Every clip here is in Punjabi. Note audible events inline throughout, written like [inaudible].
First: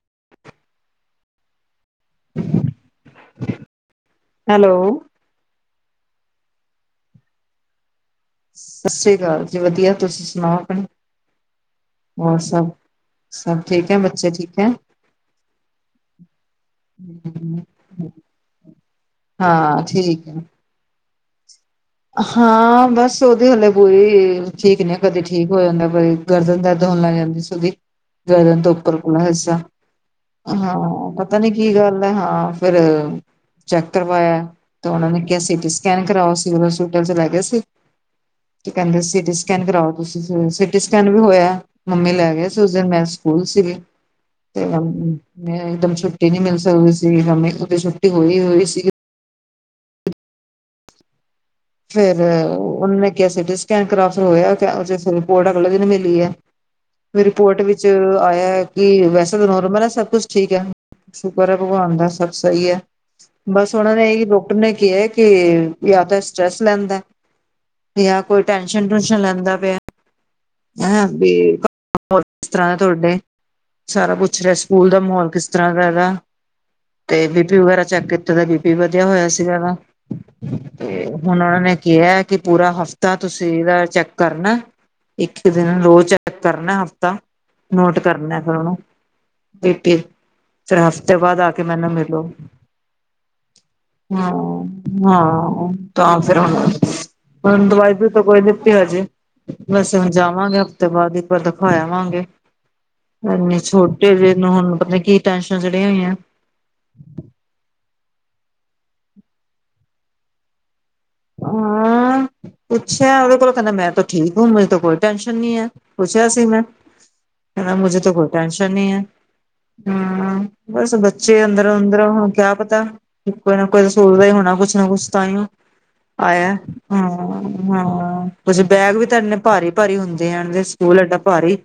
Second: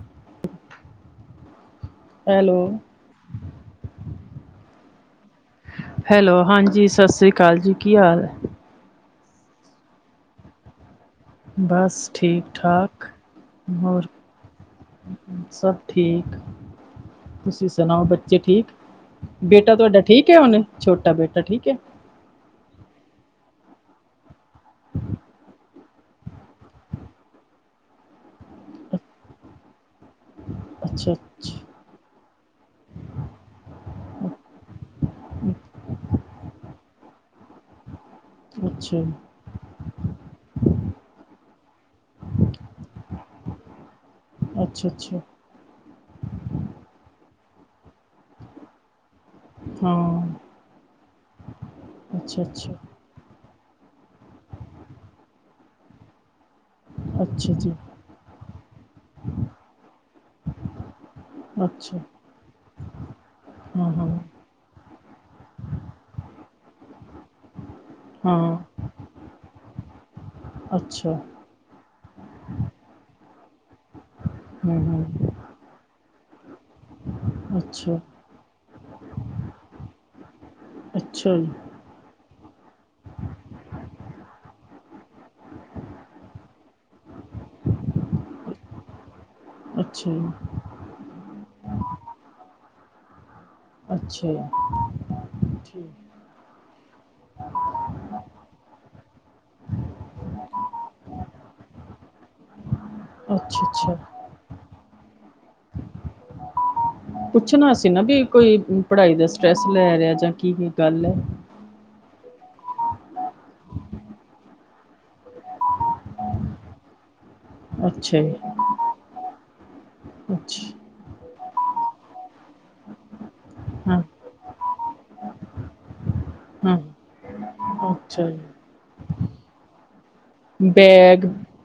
[inaudible] ਐਲੋ। ਹੈਲੋ। ਹੈਲੋ ਹਾਂਜੀ ਸ ਸ੍ਰੀ ਕਾਲ ਜੀ, ਕੀ ਹਾਲ ਐ? ਸ ਸ੍ਰੀ ਕਾਲ ਜੀ ਵਧੀਆ, ਤੁਸੀਂ ਸੁਣਾਓ ਅਪਣਾ? ਬਸ ਠੀਕ ਠਾਕ ਸਭ ਠੀਕ ਹੈ ਹੋਰ? ਬੱਚੇ ਠੀਕ ਹੈ? ਸਭ ਠੀਕ। ਤੁਸੀਂ ਸੁਣਾਓ ਬੱਚੇ ਠੀਕ, ਬੇਟਾ ਤੁਆਡਾ ਠੀਕ ਹੈ ਹੁਣ? ਛੋਟਾ ਬੇਟਾ ਠੀਕ ਏ? ਹਾਂ ਬਸ ਉਹਦੀ ਹਲੇ ਪੂਰੀ ਠੀਕ ਨਹੀਂ, ਕਦੇ ਠੀਕ ਹੋ ਜਾਂਦਾ ਬਈ ਗਰਦਨ ਦਰਦ ਹੋਣ ਲੱਗ ਜਾਂਦੀ ਸੀ ਉਹਦੀ, ਗਰਦਨ ਤੋਂ ਉਪਰ ਪੂਰਾ ਹਿੱਸਾ। ਹਾਂ ਅੱਛਾ ਪਤਾ ਨੀ ਕੀ ਗੱਲ ਐ ਹਾਂ। ਫਿਰ ਚੈੱਕ ਕਰਵਾਏਆ ਏ ਤੇ ਉਹਨਾਂ ਨੇ ਕੇਹਾ ਸੀਟੀ ਸਕੈਨ ਕਰਾਓ। ਬ ਸੂਟਲ ਚ ਲੈ ਗਏ ਸੀ। [inaudible] ਤੇ ਕੇਹੰਦੇ ਸਿਟੀ ਸਕੈਨ ਕਰਾਉ ਤੁਸੀਂ ਸਵੇ, ਸਿਟੀ ਸਕੈਨ ਵੀ ਹੋਏਆ। ਮੰਮੀ ਲੈ ਗਏ ਸੀ ਉਸ ਦਿਨ, ਮੈਂ ਸਕੂਲ ਸੀਗੇ ਤੇ ਅੱਛਾ ਅੱਛਾ ਅਮ ਅੱਛਾ ਮੈਂ ਇੱਕਦਮ ਛੁੱਟੀ ਨਈ ਮਿਲ ਸਕਦੀ ਸੀਗੀ ਮੰਮੀ ਉਹਦੀ ਛੁੱਟੀ ਹੋਈ-ਹੋਈ ਸੀਗੀ। ਹਾਂ। ਫੇਰ ਅੱਛਾ ਅੱਛਾ ਉਹਨਾਂ ਨੇ ਕੇਹਾ ਸੀਟੀ ਸਕੈਨ ਕਰਾਓ ਫ ਹੋਏਆ ਤੇ ਅਸੀਂ ਸ ਰਿਪੋਰਟ ਅਗਲੇ ਦਿਨ ਮਿਲੀ ਐ। ਵੀ ਅੱਛਾ ਰਿਪੋਰਟ ਜੀ ਵਿੱਚ ਆਏਆ ਏ ਕਿ ਵੈਸੇ ਤਾ ਨੋਰਮਲ ਏ, ਸਭ ਕੁਛ ਠੀਕ ਹੈ। ਸ਼ੁਕਰ ਐ ਭਗਵਾਨ ਅੱਛਾ ਦਾ ਸਭ ਸਈ ਐ, ਬਸ ਹਾਂ ਉਹਨਾਂ ਹਾਂ ਨੇ ਏਹੀ ਲੋ ਉਹਨੇ ਕੇਆ ਕਿ ਯਾ ਤਾਂ ਸਟਰ੍ਰੈਸ ਲੈਂਦਾ ਏ। ਯਾ ਕੋਈ ਹਾਂ ਟੈਂਸ਼ਨ ਟੁੰਸ਼ਨ ਲੈਂਦਾ ਪੇਆ। ਹੈਂ ਅੱਛਾ ਬੀ [unintelligible] ਹੋਰ ਕਿਸ ਤਰ੍ਹਾਂ ਦੇ ਤੁਹਾਡੇ? ਸਾਰਾ ਪੁੱਛ ਰਏ ਹਮ ਸਕੂਲ ਦਾ ਮਹੌਲ ਹਮ ਕਿਸ ਤਰਾਂ ਦਾ ਏਹਦਾ? ਤੇ ਬੀਪੀ ਵਗੈਰਾ ਅੱਛਾ ਚੈੱਕ ਕੀਤਾ ਦਾ ਬੀ ਪੀ ਵਧੀਆ ਹੋਏਆ ਸੀਗਾ ਏਹਦਾ। ਤੇ ਹੁਣ ਅੱਛਾ ਜੀ ਉਹਨਾਂ ਨੇ ਕੇਆ ਕਿ ਪੂਰਾ ਹਫ਼ਤਾ ਤੁਸੀਂ ਏਹਦਾ ਚੈੱਕ ਕਰਨਾ ਏ। ਇੱਕੀ ਦਿਨ ਰੋਜ਼ ਚੈੱਕ ਕਰਨਾ ਏ ਹਫ਼ਤਾ, ਨੋਟ ਕਰਨਾ ਏ ਫੇਰ ਉਹਨੂੰ। ਬੀਪੀ, ਅੱਛਾ ਜੀ ਫਿਰ ਹਫ਼ਤੇ ਬਾਅਦ ਆ ਕੇ ਮੈਨੂੰ ਮਿਲੋ। [inaudible] ਹਾਂ, ਜੀ ਹਾਂ ਠੀਕ ਤਾਂ ਫਿਰ ਹੁਣ ਹੁਣ ਦਵਾਈ ਦੂਵੀਈ ਤੋਂ ਕੋਈ ਦਿੱਤੀ ਹਜੇ। ਵੈਸੇ ਹੁਣ ਜਾਵਾਂਗੇ ਹਫ਼ਤੇ ਬਾਅਦ, ਇੱਕ ਵਾਰ ਦਿਖਾ ਆਵਾਂਗੇ। ਏਨੇ ਅੱਛਾ ਅੱਛਾ ਛੋਟੇ ਜੇ ਨੂੰ ਹੁਣ ਪਤਾ ਨੀ ਕੀ ਟੈਸ਼ਨ ਚੜੀਆਂ ਹੋਈਆਂ ਏ? ਪੁੱਛਣਾ ਸੀ ਨਾ ਬੀ ਕੋਈ ਪੜ੍ਹਾਈ ਦਾ ਸਟਰੈੱਸ ਲੈ ਰੇਆ ਜਾਂ ਕੀ-ਕੀ ਗੱਲ ਐ? ਹਾਂ। ਪੁੱਛੇਆ ਉਹਦੇ ਕੋਲੋਂ ਕੇਹੰਦਾ ਮੈਂ ਤੋਂ ਠੀਕ ਹੂੰ, ਮੇਰੀ ਤੋਂ ਕੋਈ ਟੈਸ਼ਨ ਨਈ ਹੈ, ਪੁੱਛੇਆ ਸੀ ਮੈਂ। ਕੇਂਦਾ ਮੁਝੇ ਤੋਂ ਅੱਛਾ ਕੋਈ ਜੀ ਟੈਂਨਸ਼ਨ ਨਈ ਹੈ। ਹਮ ਅੱਛਾ ਬਸ ਬੱ ਚੇ ਅੰਦਰੋ-ਅੰਦਰੋ ਹੁਣ ਕੇਆ ਪਤਾ, ਕੋਈ ਨਾ ਕੋਈ ਤਾਂ ਹਾਂ ਸੋਚਦਾ ਹੀ ਹੋਣਾ ਕੁਛ ਨਾ ਕੁਛ ਤਾਂਈਓ। ਆਏਆ ਹਾਂ ਹਮ, ਹਮ। ਅੱਛਾ ਜੀ? ਜੀ ਬੈਗ ਵੀ ਤਾ ਨੇ ਭਾਰੀ-ਭਾਰੀ ਹੁੰਦੇ ਆ [unintelligible] ਸਕੂਲ ਐਡਾ ਬੈਗ ਭਾਰੀ,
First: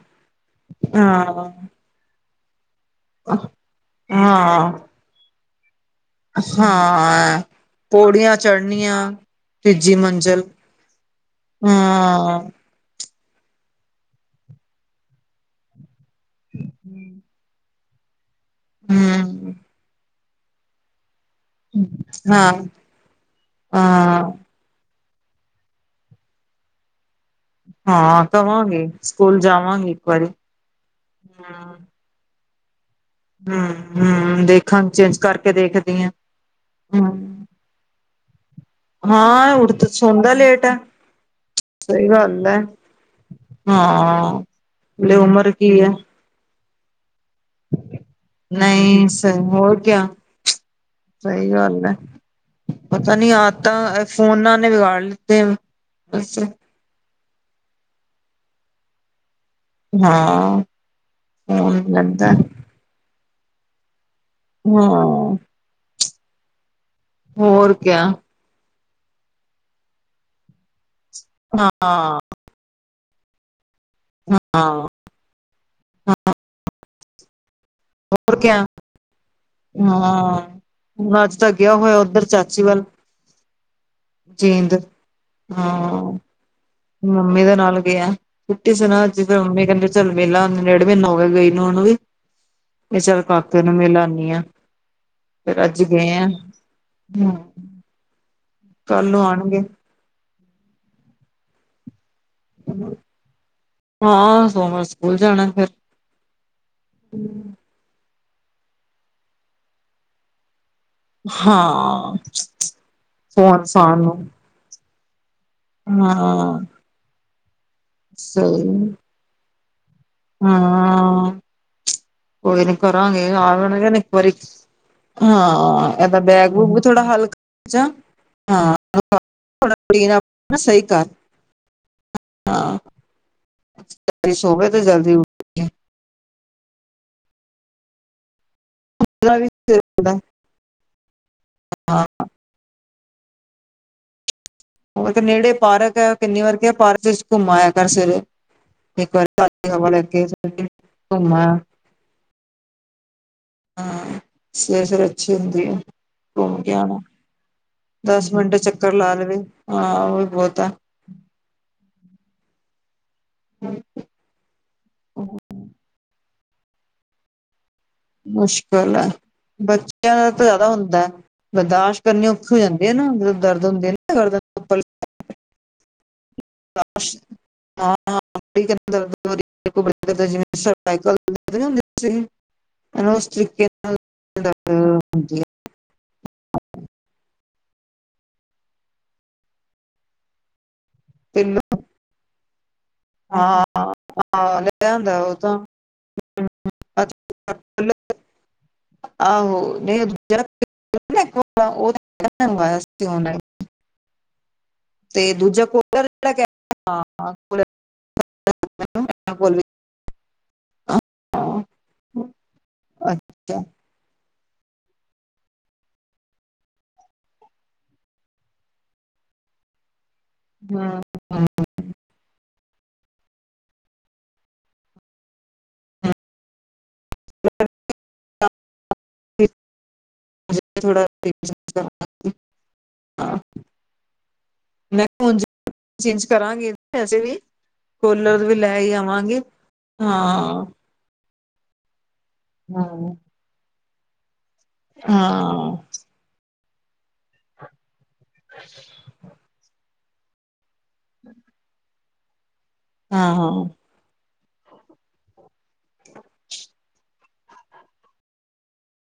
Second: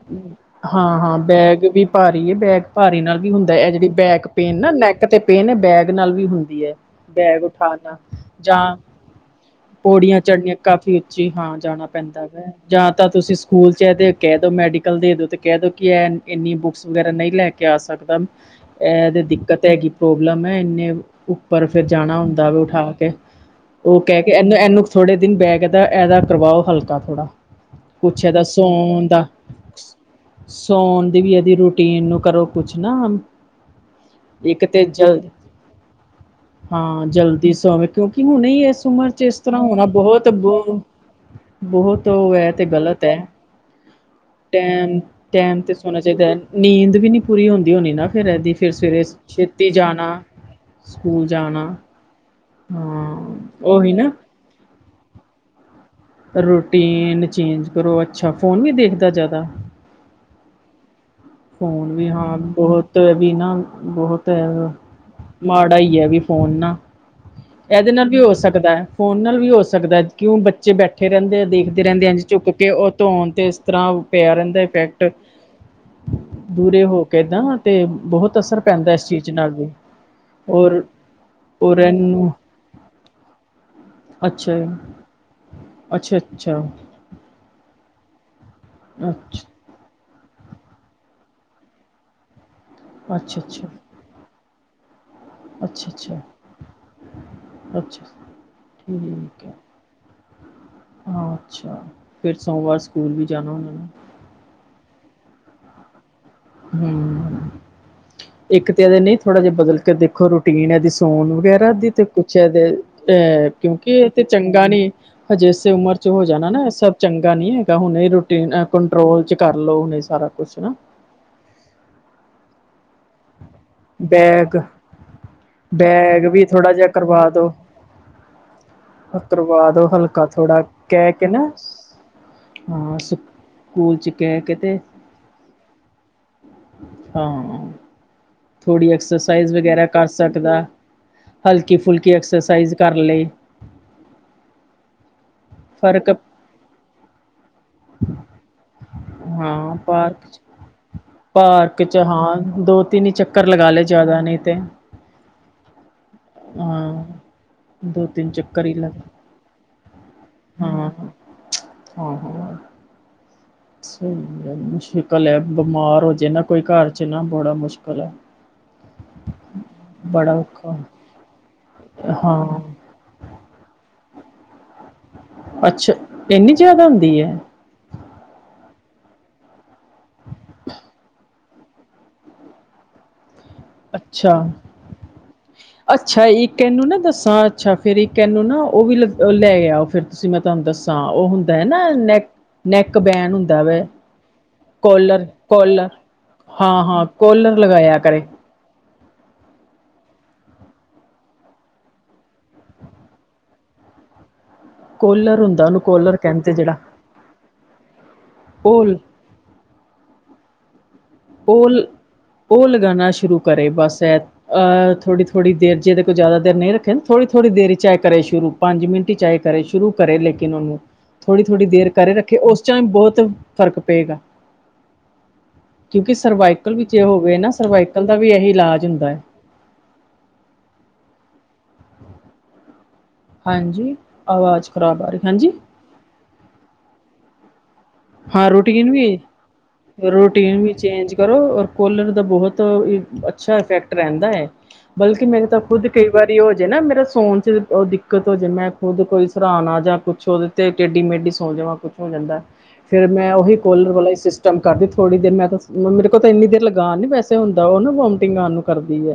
ਹਾਂ। ਭਾਰੀ ਏ ਬੈਗ ਭਾਰੀ ਨਾਲ ਵੀ ਹੁੰਦਾ ਏ ਐ ਜੇੜੀ ਬੈਕ ਪੇਨ ਨਾ ਹਾਂ, ਨੈਕ ਤੇ ਪੇਨ ਨਾ ਬੈਗ ਨਾਲ ਵੀ ਹੁੰਦੀ ਐ, ਹਾਂ। ਬੈਗ ਉਠਾਣਾ, ਪੌੜੀਆਂ ਜਾਂ ਚੜ੍ਹਨੀਆਂ ਤੀਜੀ ਪੋੜੀਆਂ ਮੰਜ਼ਿਲ ਚੜਨੀਆਂ ਕਾਫ਼ੀ ਓਚੀ ਹਾਂ ਜਾਣਾ ਪੈਂਦਾ ਹਾਂ, ਵੈ, ਜਾਂ ਤਾਂ ਤੁਸੀਂ ਸ ਕੂਲ ਚ ਏਦੇ ਕੈ ਦੋ ਮੈਡੀਕਲ ਦੇ ਦੋ ਤੇ ਕੈ ਦੋ ਕੇ ਏ ਇਨੀ ਬੁੱਕਸ ਵਗੈਰਾ ਨਈ ਲੈ ਕੇ ਆ ਸਕਦਾ ਐ ਏਦੇ ਹੂੰ, ਦਿੱਕਤ ਹੈਗੀ ਪ੍ਰੋਬਲਮ ਐ ਐਨੇ ਊ ਪਰ ਫਿਰ ਜਾਣਾ ਹੁੰਦਾ ਹਾਂ, ਵੀ ਉਠਾ ਕੇ, ਓ ਕੈ ਹਾਂ। ਕੇ ਐਨੂੰ ਐਨੂੰ ਥੋੜੇ ਦਿਨ ਬੈਗ ਦਾ ਐਦਾ ਕਰਵਾਓ ਹਲਕਾ ਥੋੜਾ। ਕੁਛ ਹਾਂ ਇਹਦਾ ਕਵਾਂਗੇ ਸੌਣ ਦਾ ਸਕੂਲ ਜਾਵਾਂਗੇ ਇਕ ਵਾਰੀ। ਸੌਣ ਦੀ ਵੀ ਏਦੀ ਰੂਟੀਨ ਨੂੰ ਕਰੋ ਕੁਛ ਨਾ। ਹੂੰ-ਹੂੰ ਇੱਕ ਦੇਖਾਂ ਤੇ ਚੇਂਜ ਜਲਦ ਕਰਕੇ ਦੇਖਦੀ ਆਂ। ਹਾਂ ਜਲਦੀ ਸੌਵੇਂ ਕਿਉਂਕਿ ਹੁਣੇ ਇਸ ਉਮਰ ਚ ਇਸ ਹਾਂ ਤਰਾਂ ਉੱਠ ਹੋਣਾ ਤੇ ਬਹੁਤ ਸੌਦਾ ਲੇਟ ਹੈ ਬੋ ਬਹੁਤ ਸਹੀ ਓ ਗੱਲ ਐ ਹੈ ਤੇ ਗਲ ਤੈ, ਹਾਂ ਟੈਮ, ਹਲੇ ਉਮਰ ਟੈਮ ਕੀ ਤੇ ਹੈ ਸੋਣਾ ਚਾਈਦਾ ਨੀਂਦ ਵੀ ਨੀ ਪੂਰੀ ਹੁੰਦੀ ਹੋਣੀ ਨਾ ਫੇਰ ਐਦੀ ਫੇਰ ਸਵੇਰੇ ਨਹੀਂ ਸ ਸਹੀ ਛੇਤੀ ਹੋਰ ਕਿਆ ਜਾਣਾ ਸਕੂਲ ਸਹੀ ਜਾਣਾ। ਗੱਲ ਹੈ ਪਤਾ ਹਾਂ ਨੀ ਉਹੀ ਆਦਤਾਂ ਨਾ ਫੋਨਾਂ ਨੇ ਵੇਗਾ ਲੀਤੀ ਰੂਟੀਨ ਚੇਂਜ ਕਰੋ ਅੱਛਾ ਫੂਨ ਨੀ ਦੇਖਦਾ ਜਾਦਾ? ਹਾਂ ਫੋਨ ਫੂਨ ਵੀ ਲੈਂਦਾ ਹਾਂ ਬਹੋ [unintelligible] ਵੀ ਨਾ ਬਹੁਤ ਐ, ਹਾਂ ਮਾੜਾ ਈ ਐ ਵੀ ਫੋਨ ਨਾ। ਹੋਰ ਐਦੇ ਕਿਆ ਨਾਲ ਵੀ ਹੋ ਸਕਦਾ ਐ, ਫੋਨ ਨਾਲ ਵੀ ਹੋ ਸਕਦਾ ਐ, ਕਿਉਂ ਬੱਚੇ ਬੈ ਬੈਠੇ ਰੈਂਦੇ ਹਾਂ ਦੇਖਦੇ ਰੈਂਦੇ ਆ ਇੰਝ ਝੁੱਕ ਕੇ ਓ ਧੋਣ ਤੇ ਇਸ ਤਰਾਂ ਪੇਆ ਰੈਂਦਾ ਹਾਂ ਈਫੈ ਕਟ ਦੂਊਰੇ ਹੋ ਕੇ ਏਦਾਂ ਤੇ ਹੋਰ ਬਹੁਤ ਕਿਆ ਅਸਰ ਪੈਂਦਾ ਇਸ ਚੀ ਜ਼ ਨਾਲ ਵੀ, ਹਾਂ ਔਰ ਹੁਣ ਅੱਜ ਤਾਂ ਗਿਆ ਔਰ ਹੋਇਆ ਉੱਧਰ ਰੈਨੂੰ ਚਾਚੀ ਵੱਲ ਅੱਛਾ ਜੀ। ਜੀਂਦ ਹਾਂ ਅੱਛਾ-ਅੱਛਾ। ਮੰਮੀ ਦੇ ਨਾਲ ਗੇਆ ਛੁੱਟੀ ਸੀ ਨਾ ਅੱਛਾ ਅੱਜ ਫਿਰ ਮੰਮੀ ਕੈਂਦੇ ਚਲੋ ਮਿਲ ਔਨੇ ਡੇਢ ਮੀਨਾ ਹੋ ਗਈ ਨੂੰ ਓਨੂੰ ਵੀ। ਵੀ ਚੱਲ ਅੱਛਾ ਕਾਕੇ ਅੱਛਾ ਨੂੰ ਮਿਲ ਆਨੀ ਆ। ਫਿਰ ਅੱਜ ਅੱਛਾ ਅੱਛਾ ਗਏਂ ਆਂ, ਹੂੰ, ਅੱਛਾ ਕੱਲ ਨੂੰ ਠੀਕ ਹੈ ਆਣਗੇ। ਅੱਛਾ, ਫੇਰ ਸੋਮਵਾਰ ਸਕੂਲ ਵੀ ਜਾਨਾ ਓਨਾਂ ਨੇ। ਹਾਂ ਸੋਮਵਾਰ ਸ ਕੂਲ ਜਾਣਾ ਫੇਰ। ਹੂੰ, ਇਕ ਤੇ ਐਦੇ ਨੀ ਥੋੜਾ ਜਾ ਬਦਲ ਕੇ ਦੇਖੋ ਰੂਟੀਨ ਐਦੀ ਸ ਫੋਨ ਵਗੈਰਾ ਦੀ ਤੇ ਹਾਂ ਕੁਛ ਐਦੇ, ਐ ਫੋਨ ਕਿਉਂਕੀ ਫਾਨ ਏ ਨੂੰ ਤੇ ਚੰ ਚੰਗਾ ਨੀ, ਹਜੇੇ ਇਸੇ ਉਮਰ ਚ ਹੋ ਜਾਣਾ ਹਾਂ ਨਾ ਸਭ ਚੰਗਾ ਨੀ ਹੈਗਾ ਹੁਣੇ ਈ ਰੂਟੀ ਸਹੀ ਕੰਟਰੋਲ ਚ ਕਰ ਲੋ ਹੁਨ ਸਾਰਾ ਕੁਛ ਨਾ। ਹਾਂ ਕੋਈ ਨੀ ਕਰਾਂਗੇ ਆ [unintelligible] ਇਕ ਵਾਰੀ। ਬੈਗ ਹਾਂ, ਐਦਾ ਬੈਗ-ਬੂਗ ਵੀ ਥੋੜਾ ਹਲ [unintelligible] ਆ ਕਰਵਾ ਦੋ ਹਲਕਾ ਆਪਣਾ ਥੋੜਾ, ਸਹੀ ਕਰ ਕੈ ਕੇ ਨਾ ਹਾਂ, ਸਾ, ਕੂਲ ਚ ਕੈ ਕੇ ਸੋਵੇ ਤੇ ਜਲਦੀ ਉੱਠ ਹਾਂ। ਥੋੜੀ ਐਕਸਸਾਈਜ਼ ਵਗੈਰਾ ਕਰ ਸਕਦਾ, ਹਾਂ ਹਲਕੀ-ਫੁਲਕੀ ਐਕਸਸਾਈਜ਼ ਕਰ ਲੇ। ਓ ਤੇ ਨੇੜੇ ਪਾਰਕ ਫ਼ਰਕ ਐ ਕਿੰਨੀ ਵਾਰ ਕੇਆ ਪਾਰਕ ਵਿੱਚ ਘੁੰਮ ਆਏਆ ਕਰ ਸਵੇਰੇ। ਇੱਕ ਵਾਰ ਤਾਜੀ ਹਾਂ ਹਵਾ ਲੈ ਕੇ ਘੁੰਮ ਇੱਕ ਚ ਹਾਂ ਦੋ ਤਿੰਨ ਈ ਚਕ ਹਾਂ, ਸਵੇਰੇ-ਸਵੇਰੇ ਅੱਛੀ ਹੁੰਦੀ ਐ, ਘੁੰਮ ਕੇ ਆਨਾ ਹਾਂ ਦੋ ਤਿੰਨ ਦਸ ਮਿੰਟ ਹੀ ਚੱਕਰ ਲਗਾ ਲਾ ਲਵੇ ਹਾਂ। ਓਹ ਵੀ ਬਹੁਤਾ ਆ ਹਾਂ ਸਈ ਹੈ, ਮੁਸ਼ਕਿਲ ਹੈ, ਬੀਮਾਰ ਹੋ ਜੇ ਨਾ ਕੋਈ ਘਰ ਚ ਨਾ ਬੜਾ ਮੁਸ਼ਕ ਮੁਸ਼ਕਲ ਐ‌। ਬੱਚਿਆਂ ਦਾ ਬੜਾ ਤਾਂ ਜਿਆਦਾ ਔਖਾ ਹੁੰਦੈ, ਬਰਦਾਸ਼ਤ ਕਰਨੀ ਔਖੀ ਹੋ ਹਾਂ ਜਾਂਦੀ। ਏਹ ਨਾ ਜਦੋਂ ਦਰਦ ਹੁੰਦੇ ਆ ਨਾ ਦਰਦ ਅੱਛਾ, ਐਨੀ ਜਿਆਦਾ ਹੁੰਦੀ ਐ? ਹਾਂ [unintelligible] [unintelligible] ਅੱਛਾ ਦਰਦ ਹੁੰਦੀ ਅੱਛਾ, ਇੱਕ ਐਨੂੰ ਨਾ ਦੱਸਾਂ ਅੱਛਾ ਫਿਰ ਇੱਕ ਐਨੂੰ ਨਾ ਓਹ ਵੀ ਲ ਲੈ ਆ ਫਿਰ ਤੁਸੀਂ ਮੈਂ ਤੁਹਾਨੂੰ ਦੱਸ ਤਾਂ ਓਹ ਹੈ ਹੁੰਦਾ ਐ ਨਾ ਨੈਕ-ਨੈਕ ਬੈਨ ਹੁੰਦਾ ਵੈ [unintelligible] ਉਹ ਕੋਲਰ-ਕੋਲਰ ਤਾਂ ਹਾਂ-ਹਾਂ ਕੋਲਰ ਲਗਾਇਆ ਕਰੇ। ਆਹੋ, ਨਈ ਓਹ ਦੂਜੇ ਨਾ [unintelligible] ਓਹ ਮੰਗਾਇਆ ਸੀ ਓਨਲਾਈਨ ਕੋਲਰ ਹੁੰਦੈ ਦੂਜਾ ਓਹਨੂੰ ਕੂਲਰ ਕੋਲਰ ਜਿਹੜਾ ਕਹਿ ਕਹਿੰਦੇ ਜੇਹੜਾ ਹਾਂ। ਕੁਲ ਕੂਲ [unintelligible] ਓਲ ਓ ਲਗਾਨਾ ਸ਼ੁਰੂ ਅੱਛਾ ਕਰੇ ਬਸ ਐ ਐਹ ਥੋੜੀ-ਥੋੜੀ ਦੇਰ ਜੇਹੜੇ ਕੋਈ ਜ਼ਿਆਦਾ ਦੇਰ ਨਹੀਂ ਰੱਖੇ ਨਾ, ਥੋੜੀ-ਥੋੜੀ ਦੇਰ ਚ ਐ ਕਰੇ ਸ਼ੁਰੂ ਪੰਜ ਮਿੰਟ ਈ ਚਾਹੇ ਕਰੇ ਸ਼ੁਰੂ ਕਰੇ ਲੇਕਨ ਨੂੰ ਹਾਂ ਥੋੜ੍ਹੀ-ਥੋੜ੍ਹੀ ਦੇਰ ਕਰੇ ਰੱਖੇ ਓਸ ਚ ਐਨੂੰ ਬੋਤ ਫ਼ਰਕ ਪਏਗਾ। ਕਿਓਂਕਿ ਸਰਵਾਈਕਲ ਵਿੱਚ ਹੋਵੇ ਨਾ ਸਰਵਾਈਕਲ ਦਾ ਵੀ ਐਹੀ ਇਲਾਜ ਹੁੰਦੈ। [inaudible] ਹਾਂਜੀ, ਆਵਾਜ਼ ਖਰਾਬ ਮੈਂ ਆ ਰਈ, ਉਂਝ ਹਾਂਜੀ ਚੇਂਜ ਕਰਾਂਗੀ, ਵੈਸੇ ਵੀ ਕੋਲਰ ਹਾਂ ਵੀ ਲੈ ਈ ਰੂਟੀਨ ਵੀ ਆਵਾਂਗੀ, ਰੂਟੀਨ ਹਾਂ ਵੀ ਚੇਂਜ ਕਰੋ, ਔਰ ਕੋਲਰ ਦਾ ਬਹੋਤ ਹਾਂ ਅੱਛਾ ਇਫੈਕਟ ਰਹਿੰਦਾ ਐ। ਹਾਂ ਬਲਕਿ ਮੇਰੇ ਤਾਂ ਖੁਦ ਕਈ ਵਾਰੀ ਹੋ ਜੇ ਨਾ ਮੇਰਾ ਸੋਣ ਚ ਓਹ ਦਿੱਕਤ ਹੋ ਜੇ, ਮੈਂ ਖੁਦ ਕੋਈ ਸਰਾਣਾ ਜਾਂ ਕੁਛ ਓਹਦੇ ਤੇ ਟੇਡੀ-ਮੇਡੀ ਸੌਂ ਜਾਵਾਂ ਕੁਛ ਹੋ ਜਾਂਦੈ, ਫੇਰ ਮੈਂ ਹਾਂ ਓਹੀ ਕੋਲਰ ਵਾਲਾ ਹੀ ਸਿਸ [unintelligible] ਕਰਦੀ ਥੋੜ੍ਹੀ ਦੇਰ ਮੈਂ ਤਾਂ ਮੇਰੇ ਕੋਲ ਤੇ ਐਨੀ ਦੇਰ ਲਗਾਨ ਨੀ ਵੈਸੇ ਹੁੰਦਾ, ਓਹ ਨਾ ਵੋਮਟਿੰਗ ਆਉਣ ਨੂੰ ਕਰਦੀ ਏ।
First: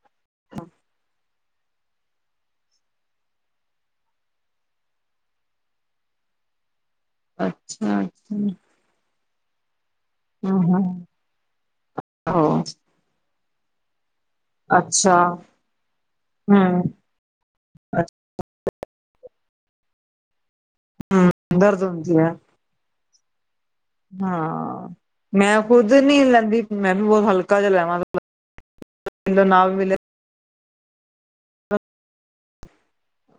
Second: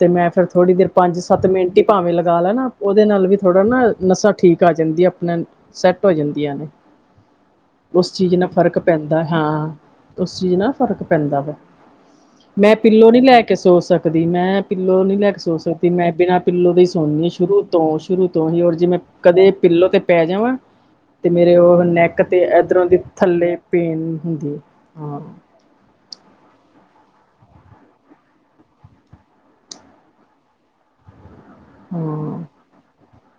ਤੇ ਮੈਂ ਫੇਰ ਥੋੜ੍ਹੀ ਦੇਰ ਪੰਜ-ਸੱਤ ਮਿੰਟ ਹੀ ਭਾਵੇਂ ਲਗਾ ਲਾ ਨਾ ਓਹਦੇ ਨਾਲ ਵੀ ਥੋੜਾ ਨਾ ਨਸਾਂ ਠੀਕ ਆ ਜਾਂਦੀਆਂ, ਆਪਣਾ ਸੈਟ ਹੋ ਜਾਂਦੀਆਂ ਨੇ। [inaudible] ਉਸ ਚੀਜ ਨਾਲ ਅੱਛਾ ਫ਼ਰਕ ਪੈਂਦੈ, ਹਾਂ, ਉਸ ਚੀਜ ਹਾਂ ਨਾਲ ਫ਼ਰਕ ਪੈਂਦਾ ਵਾ, ਹਾਂ ਮੈਂ ਪਿੱਲੋਂ ਨੀ ਲੈ ਕੇ ਸੋ ਸਕਦੀ ਕਦੀ ਮੈਂ ਪਿੱਲੋ ਅੱਛਾ ਨੀ ਲੈ ਕੇ ਸੋ ਸਕਦੀ। ਮੈਂ ਬਿਨਾਂ ਪਿੱਲੋ ਦੇ ਈ ਸੌਨੀ ਆਂ ਸ਼ੁਰੂ ਤ ਤੋਂ ਸ਼ੁਰੂ ਤੋਂ ਹੀ ਔਰ ਜੇ ਮੈਂ ਕਦੇ ਪਿੱਲੋ ਤੇ ਪੈ ਜਾਵਾਂ ਹਮ ਤੇ ਮੇਰੇ ਓਹ ਦਰਦ ਹੁੰਦੀ ਨੈਕ ਹੈ ਤੇ ਇਦਰੋਂ ਦੀ ਥੱਲੇ ਪੇਨ ਹੁੰਦੀ ਐ, ਹਾਂ। ਖੁੱਦ ਨੀ ਲੈਂਦੀ ਮੈਨੂੰ ਬੋਤ ਹਲਕਾ ਜਿਹਾ ਲੈਣਾ [unintelligible] ਮਿਲੇ ਨਾ ਮਿਲੇ ਹੁੰ।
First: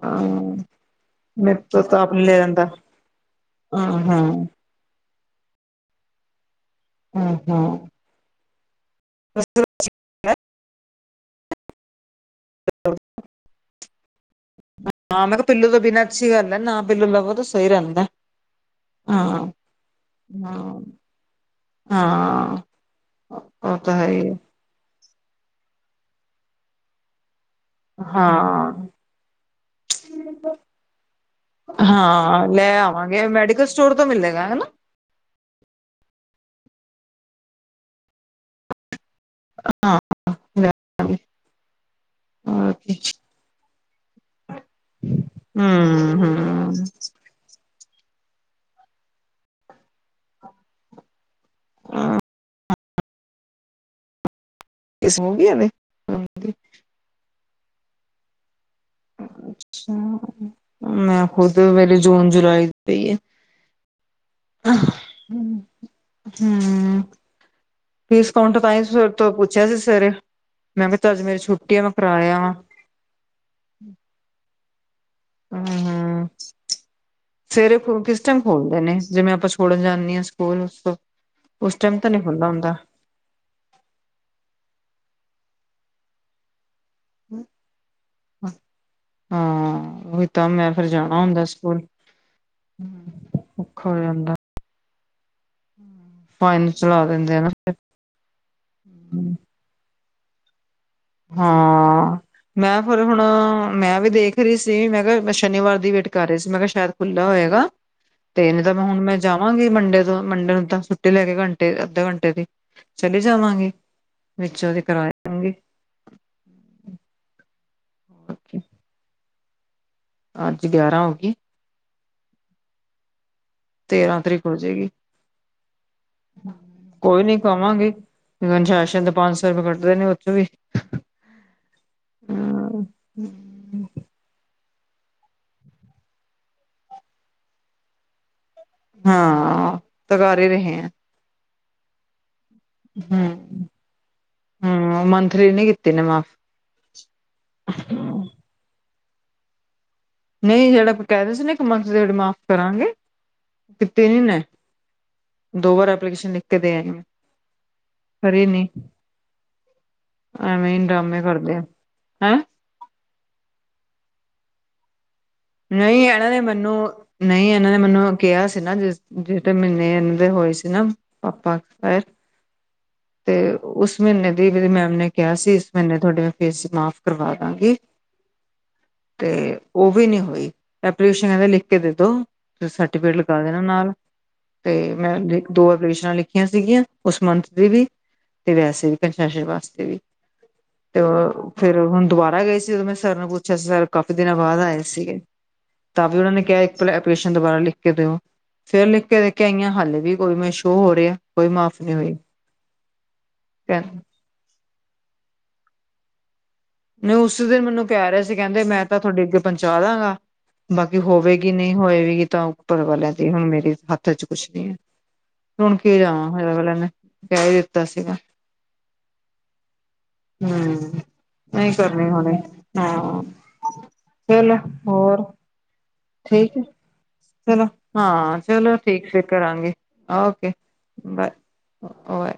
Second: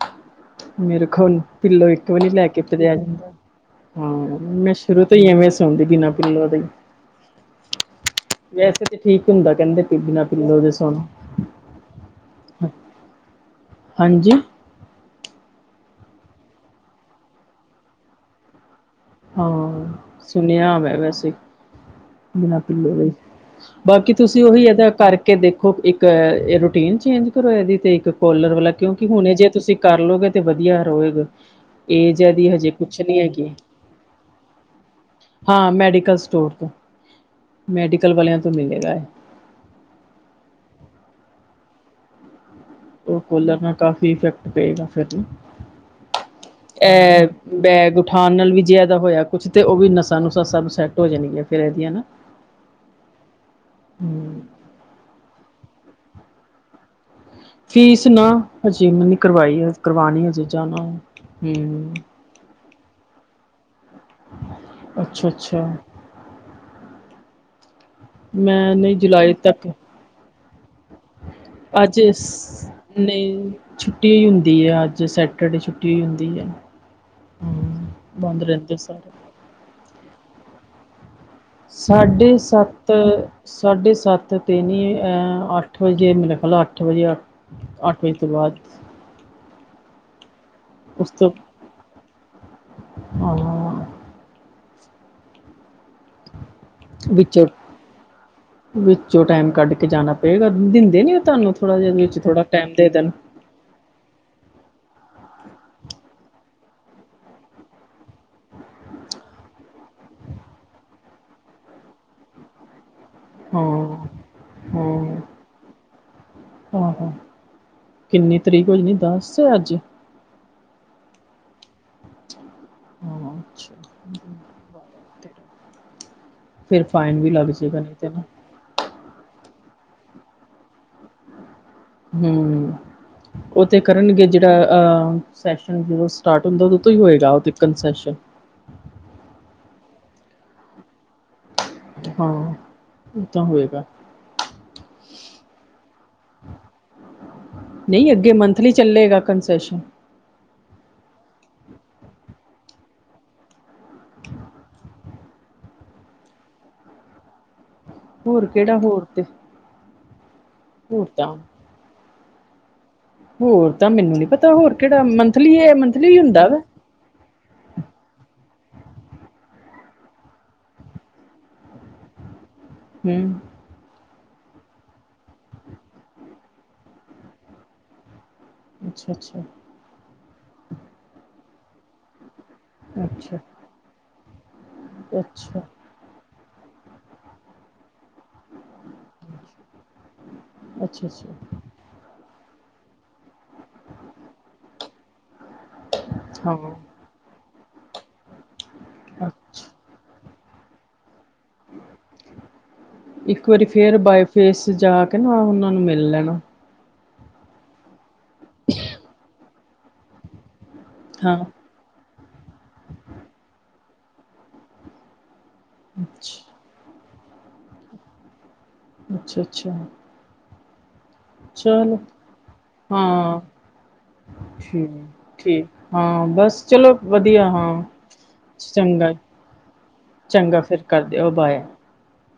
ਹਾਂ ਮੇਰੇ ਕੋਲ ਮੇਰੇ ਤੋਂ ਪਿੱਲੋ ਤਾਂ ਇੱਕ ਆਪ ਵੀ ਨੀ ਲਿਆ ਲੈ ਕੇ ਜਾਂਦਾ ਪਿਆ ਜਾਂਦਾ। ਹਾਂ, ਮੈਂ ਸ਼ ਸ਼ੁਰੂ ਤੋਂ ਹੀ ਐਵੇਂ ਸੋਂਦੀ ਬਿਨਾਂ ਪਿਲੋ ਦੇ ਹੀ ਹਾਂ- ਹਾਂ। ਵੈਸੇ ਤਾਂ ਠੀਕ ਹੁੰਦਾ। ਕਹਿੰਦੇ ਬਿਨਾ ਪਿੱਲੋ ਦੇ ਸੋਣਾ। ਹਾਂਜੀ। ਹਾਂ ਮੈਂ ਕਿਹਾ ਪਿੱਲੌ ਤੋਂ ਬਿਨਾਂ ਅੱਛੀ ਗੱਲ ਹੈ ਨਾ ਪਿੱਲੂ ਲਵੋ ਤਾਂ ਸਹੀ ਰਹਿੰਦਾ। ਹਾਂ ਸੁਣਿਆ ਹਾਂ ਵੈਂ ਵੈਸੇ। ਬਿਨਾਂ ਹਾਂ ਪਿੱਲੋ ਦੇ ਉਹ ਤਾਂ ਹੈ ਬਾਕੀ ਹੀ ਤੁਸੀਂ ਉਹੀ ਇਹਏਦਾ ਕਰਕੇ। ਕੇ ਦੇਖੋ ਇੱਕ ਰੂਟੀਨ ਚੇਂਜ ਕਰੋ ਇਹਦੀ। ਤੇ ਇੱਕ ਕੋਲਰ ਵਾਲਾ ਹਾਂ ਕਿਉਂਕਿ ਹੁਣੇ ਜੇ ਤੁਸੀਂ ਕਰ ਲੋਗੇ ਤੇ ਵਧੀਆ ਰਹੋਗੇ। ਏਜ ਹਜੇ ਏਦੀ ਕੁਛ ਨੀ ਹੈਗੀ। ਚੋੜ ਤੋਂ ਮਿਲੇਗਾ ਹਨਾ। ਹਾਂ ਮੈਡੀਕਲ ਸਟੋਰ ਤੋਂ, ਮੈਡੀਕਲ ਵਾਲਿਆਂ ਤੋਂ ਮਿਲੇਗਾ ਇਹ ਹਾਂ ਜਾ ਓਕੇ। ਉਹ ਕਲਰ ਨਾਲ ਕਾਫ਼ੀ ਇਫੈਕਟ ਪਏਗਾ। ਫਿਰ ਵੀ ਇਹ ਬੈਗ ਉਠਾਉਣ ਨਾਲ ਵੀ ਜਿਆਦਾ ਹੋਇਆ ਕੁਛ ਤੇ ਉਹ ਵੀ ਨਸਾਂ ਨੂਸਾ ਸਬ ਸੈੱਟ ਹੋ ਜਾਣਗੀਆਂ। ਰਹਿਦੀਆਂ ਨਾ ਹੂੰ ਕਿਸਮ ਵੀ ਇਹਨੇ। ਫੀਸ ਨਾ ਹਜੇ ਮ ਕਰਵਾਈ ਅੱਛਾ ਕਰਵਾਣੀ ਆ ਹਜੇ ਜਾਣਾ ਮੈਂ ਖੁਦ ਹੂੰ ਮੇਰੀ ਜੂਨ ਜੁਲਾਈ ਸਹੀ ਹੈ। ਅੱਛਾ-ਅੱਛਾ। ਹੂੰ ਫੀਸ ਅਕਾਊਂਟ ਵਿੱਚ ਮੈਂ ਪਾਈ ਨਹੀਂ ਤਾਂ ਹੀ ਤੋਂ ਜੁਲਾਈ ਪੁੱਛਿਆ ਤੱਕ ਸੀ ਸਵੇਰੇ ਮੈਂ ਕਿਹਾ ਅੱਜ ਮੇਰੀ ਛੁੱਟੀ ਆ ਮੈਂ ਅੱਜ ਕਰਾਇਆ ਵਾ ਸ ਨਹੀਂ ਛੁੱਟੀ ਹੁੰਦੀ ਆ ਅੱਜ ਸੈੱਟ ਜਿਹੜੀ ਛੁੱਟੀ ਹੁੰਦੀ ਹੂੰ ਆ ਹੀ ਹੈ ਬੰਦ ਰਹਿੰਦੇ ਸਾਰੇ ਫੜਨ ਜਾਂਦੀ ਹਾਂ ਸਕੂਲ ਉਸ ਤੋਂ ਸਾਢੇ ਸੱਤ। ਸਾਢੇ ਸੱਤ 'ਤੇ ਨਹੀਂ ਅ ਅੱਠ ਵਜੇ ਮੇਰਾ ਖਿਆਲ ਅੱਠ ਵਜੇ ਅੱਠ ਅੱਠ ਵਜੇ ਤੋਂ ਬਾਅਦ। ਹਾਂ ਉਈ ਤਾਂ ਮੈ ਫਿਰ ਉਸ ਜਾਣਾ ਤੋਂ ਹੁੰਦਾ ਸਕੂਲ ਹਾਂ ਔਖਾ ਹੋ ਜਾਂਦਾ। ਪਾਣੀ ਵਿੱਚੋਂ-ਵਿੱਚੋ ਫਿਰ ਟਾਈਮ ਕੱਢ ਕੇ ਜਾਣਾ ਪਏਗਾ ਦਿੰਦੇ ਨੀ ਤੁਹਾਨੂੰ ਥੋੜ੍ਹਾ ਜਿਹਾ ਵਿੱਚ ਹਾਂ ਥੋੜਾ ਟਾਈਮ ਮੈਂ ਫਿਰ ਦੇਣ। ਹੁਣ ਮੈਂ ਵੀ ਦੇਖ ਰਹੀ ਸੀ। ਮੈਂ ਕਿਹਾ ਸ਼ਨੀਵਾਰ ਦੀ ਵੇਟ ਕਰ ਰਹੀ ਸੀ ਮੈਂ ਕਿਹਾ ਸ਼ਾਇਦ ਖੁੱਲ੍ਹਾ ਹੋਏਗਾ। ਤੇ ਨਹੀਂ ਤਾਂ ਮੈਂ ਹੁਣ ਮੈਂ ਜਾਵਾਂਗੀ। ਮੰਡੇ ਤੋਂ ਮੰਡੇ ਨੂੰ ਤਾਂ ਛੁੱਟੀ ਲੈ ਕੇ ਘੰਟੇ ਅੱਧੇ ਘੰਟੇ ਦੀ ਚਲੀ ਹਾਂ ਜਾਵਾਂਗੀ ਵਿੱਚੋਂ ਦੀ ਕਰਾ ਆਵਾਗੀ। ਹਾ-ਹਾ ਕਿੰਨੀ ਤਰੀਕ ਹੋ ਜਾਣੀ ਦੱਸ ਅੱਜ ਅੱਜ ਗਿਆਰਾਂ ਹੋ ਗਈ। ਅੱਛਾ ਹਾਂ ਤੇਰਾਂ ਤਰੀਕ ਹੋ ਜਾਏਗੀ। ਫਿਰ ਫਾਈਨ ਕੋਈ ਵੀ ਨੀ ਲੱਗ ਜਾਏਗਾ ਕਵਾਂਗੇ ਨਹੀਂ ਤੇ ਨਾ ਅਨੁਸ਼ਾਸ਼ਨ ਤੇ ਪੰਜ ਸੌ ਰੁਪਏ ਕੱਟਦੇ ਨੇ ਉਹ ਚੋਂ ਵੀ ਹੂੰ ਉਹ ਤੇ ਕਰਨਗੇ ਜਿਹੜਾ ਅਹ ਸੈਸ਼ਨ ਜਦੋਂ ਸਟਾਰਟ ਹੁੰਦਾ ਉਦੋਂ ਤੋਂ ਹੀ ਹੋਏਗਾ ਕਨਸੈਸ਼ਨ ਹਾਂ ਤਾਂ ਕਰ ਹੀ ਰਹੇ ਆ ਹਾਂ ਉਹ ਤਾਂ ਹੋਏਗਾ ਹੂੰ-ਹੂੰ, ਮੰਥਲੀ ਏਨੇ ਕੀਤੇ ਨੇ ਮਾਫ਼। ਨਈਂ ਅੱਗੇ ਮੰਥਲੀ ਚੱਲੇਗਾ ਕੰਨਸੈਸ਼ਨ। ਨਈਂ ਜੇੜਾ ਆਪਾਂ ਕੈਂਦੇ ਸੀ ਨਾ ਇਕ ਮੰਥਲੀ ਮਾਫ਼ ਕਰਾਂਗੇ, ਕੀਤੇ ਨੀ ਓਨੇ। ਦੋ ਵਾਰ ਐਪਲੀਕੇਸ਼ਨ ਲਿਖ ਕੇ ਦੇ ਆਈਆਂ। ਹੋਰ ਕੇੜਾ ਹੋਰ ਤੇ ਐਵੇਂ ਈ ਹੋਰ ਡਰਾਮੇ ਤਾਂ ਕਰਦੇ ਆ, ਹੈਂ ਹੋਰ ਤਾਂ ਮੈਨੂੰ ਨੀ ਪਤਾ ਹੋਰ ਕੇੜਾ ਮੰਥਲੀ ਏ ਮੰਥਲੀ ਈ ਹੁੰਦਾ ਵਾ। ਨਈਂ ਏਨਾਂ ਨੇ ਮੈਨੂੰ ਕਿਆ ਸੀ ਨਾ ਜਿਸ ਜੇੜੇ ਮੀਨੇ ਐਨਾਂ ਦੇ ਹੋਏ ਸੀ ਨਾ ਪਾਪਾ ਐਕਸਪੈਅਰ। ਹੂੰ‌, ਉਸ ਮੀਨੇ ਦੀਪ ਦੀ ਮੈਮ ਨੇ ਕਿਆ ਸੀ ਉਸ ਮੀਨੇ ਥੋਡੇ ਪੇਸੇ ਮਾਫ਼ ਕਰਵਾਦਾਂਗੀ। ਅੱਛਾ ਕੇ ਅੱਛਾ ਓ ਵੀ ਨੀ ਹੋਈ, ਐਪਲੀਕੇਸ਼ਨ ਕੈਂਦੇ ਲਿਖ ਕੇ ਦੇਦੋ। ਫਿਰ ਸਰਟੀਫਿਕੇਟ ਅੱਛਾ ਲਗਾ ਦੇਨਾ ਨਾਲ। ਤੇ ਮੈਂ ਅੱਛਾ ਦੋ ਐਪਲੀਕੇਸ਼ਨਾਂ ਲਿਖਤੀਆਂ ਸੀਗੀਆਂ ਉਸ ਮੰਥ ਦੀ ਵੀ। ਤੇ ਵੈਸੇ ਵੀ ਕਨਸੈਸ਼ਨ ਵਾਸਤੇ ਵੀ, ਤੇ ਅੱਛਾ ਅੱਛਾ ਓ ਫੇਰ ਹੁਨ ਦੁਬਾਰਾ ਗਏ ਸੀ ਓਦੋਂ ਮੈਂ ਸਰ ਨੂੰ ਪੁੱਛੇਆ ਸੀ ਸਰ ਕਾਫੀ ਦਿਨਾਂ ਬਾਦ ਆਏ ਸੀਗੇ। ਤਾਂ ਵੀ ਓਨਾਂ ਨੇ ਕਿਆ ਇੱਕ ਹਾਂ ਐਪਲੀਕੇਸ਼ਨ ਦੁਬਾਰਾ ਲਿਖ ਕੇ ਦੇਓ, ਫੇਰ ਲਿਖ ਕੇ ਦੇਖ ਕੇ ਅੱਛਾ ਆਈਆਂ ਹਾਲੇ ਵੀ ਉਵੇਂ ਸ਼ੋਅ ਹੋ ਰਿਆ, ਕੋਈ ਮਾਫ਼ ਨੀ ਹੋਈ। ਇੱਕ ਵਾਰੀ ਫੇਰ ਬਾਏਫੇਸ਼ ਜਾ ਕੇ ਨਾ ਓਨਾਂ ਨੂੰ ਮਿਲ ਲੈਨਾ। ਨਈਂ ਉਸ ਦਿਨ ਮੈਨੂੰ ਕੈ ਰਿਆ ਸੀ ਕੈਂਦੇ ਮੈਂ ਤਾਂ ਥੋਡੇ ਅੱਗੇ ਪੋਂਚਾ ਦਾਂਗਾ ਬਾਕੀ ਹਾਂ ਹੋਵੇਗੀ ਨੀ ਨਈਂ ਹੋਏਵੀਗੀ ਤਾਂ ਉੱਪਰ ਵਾਲੇਆ ਦੇ ਹੁਨ ਮੇਰੇ ਹੱਥ ਚ ਕੁਛ ਨੀ ਐ। ਸੁਨ ਕੇ ਜਾਵਾਂ ਫਿਰ ਅੱਛਾ ਅਗਲਿਆ ਨੇ ਕੈ ਈ ਦਿੱਤਾ ਸੀਗਾ। ਅੱਛਾ-ਅੱਛਾ। ਹੂੰ। ਨਈਂ ਕਰਨੀ ਹੋਨੀ, ਹਾਂ ਚੱਲ ਠੀਕ ਹੋਰ ਠੀਕ ਹਾਂ ਠੀਕ ਐ, ਬਸ ਚਲੋ ਵਧੀਆ ਚਲੋ ਹਾਂ ਚਲੋ ਠੀਕ ਚੰਗਾ ਫਿਰ ਕਰਾਂਗੇ। ਓਕੇ ਚੰਗਾ ਫਿਰ ਕਰ ਦਿਓ ਬਾਏ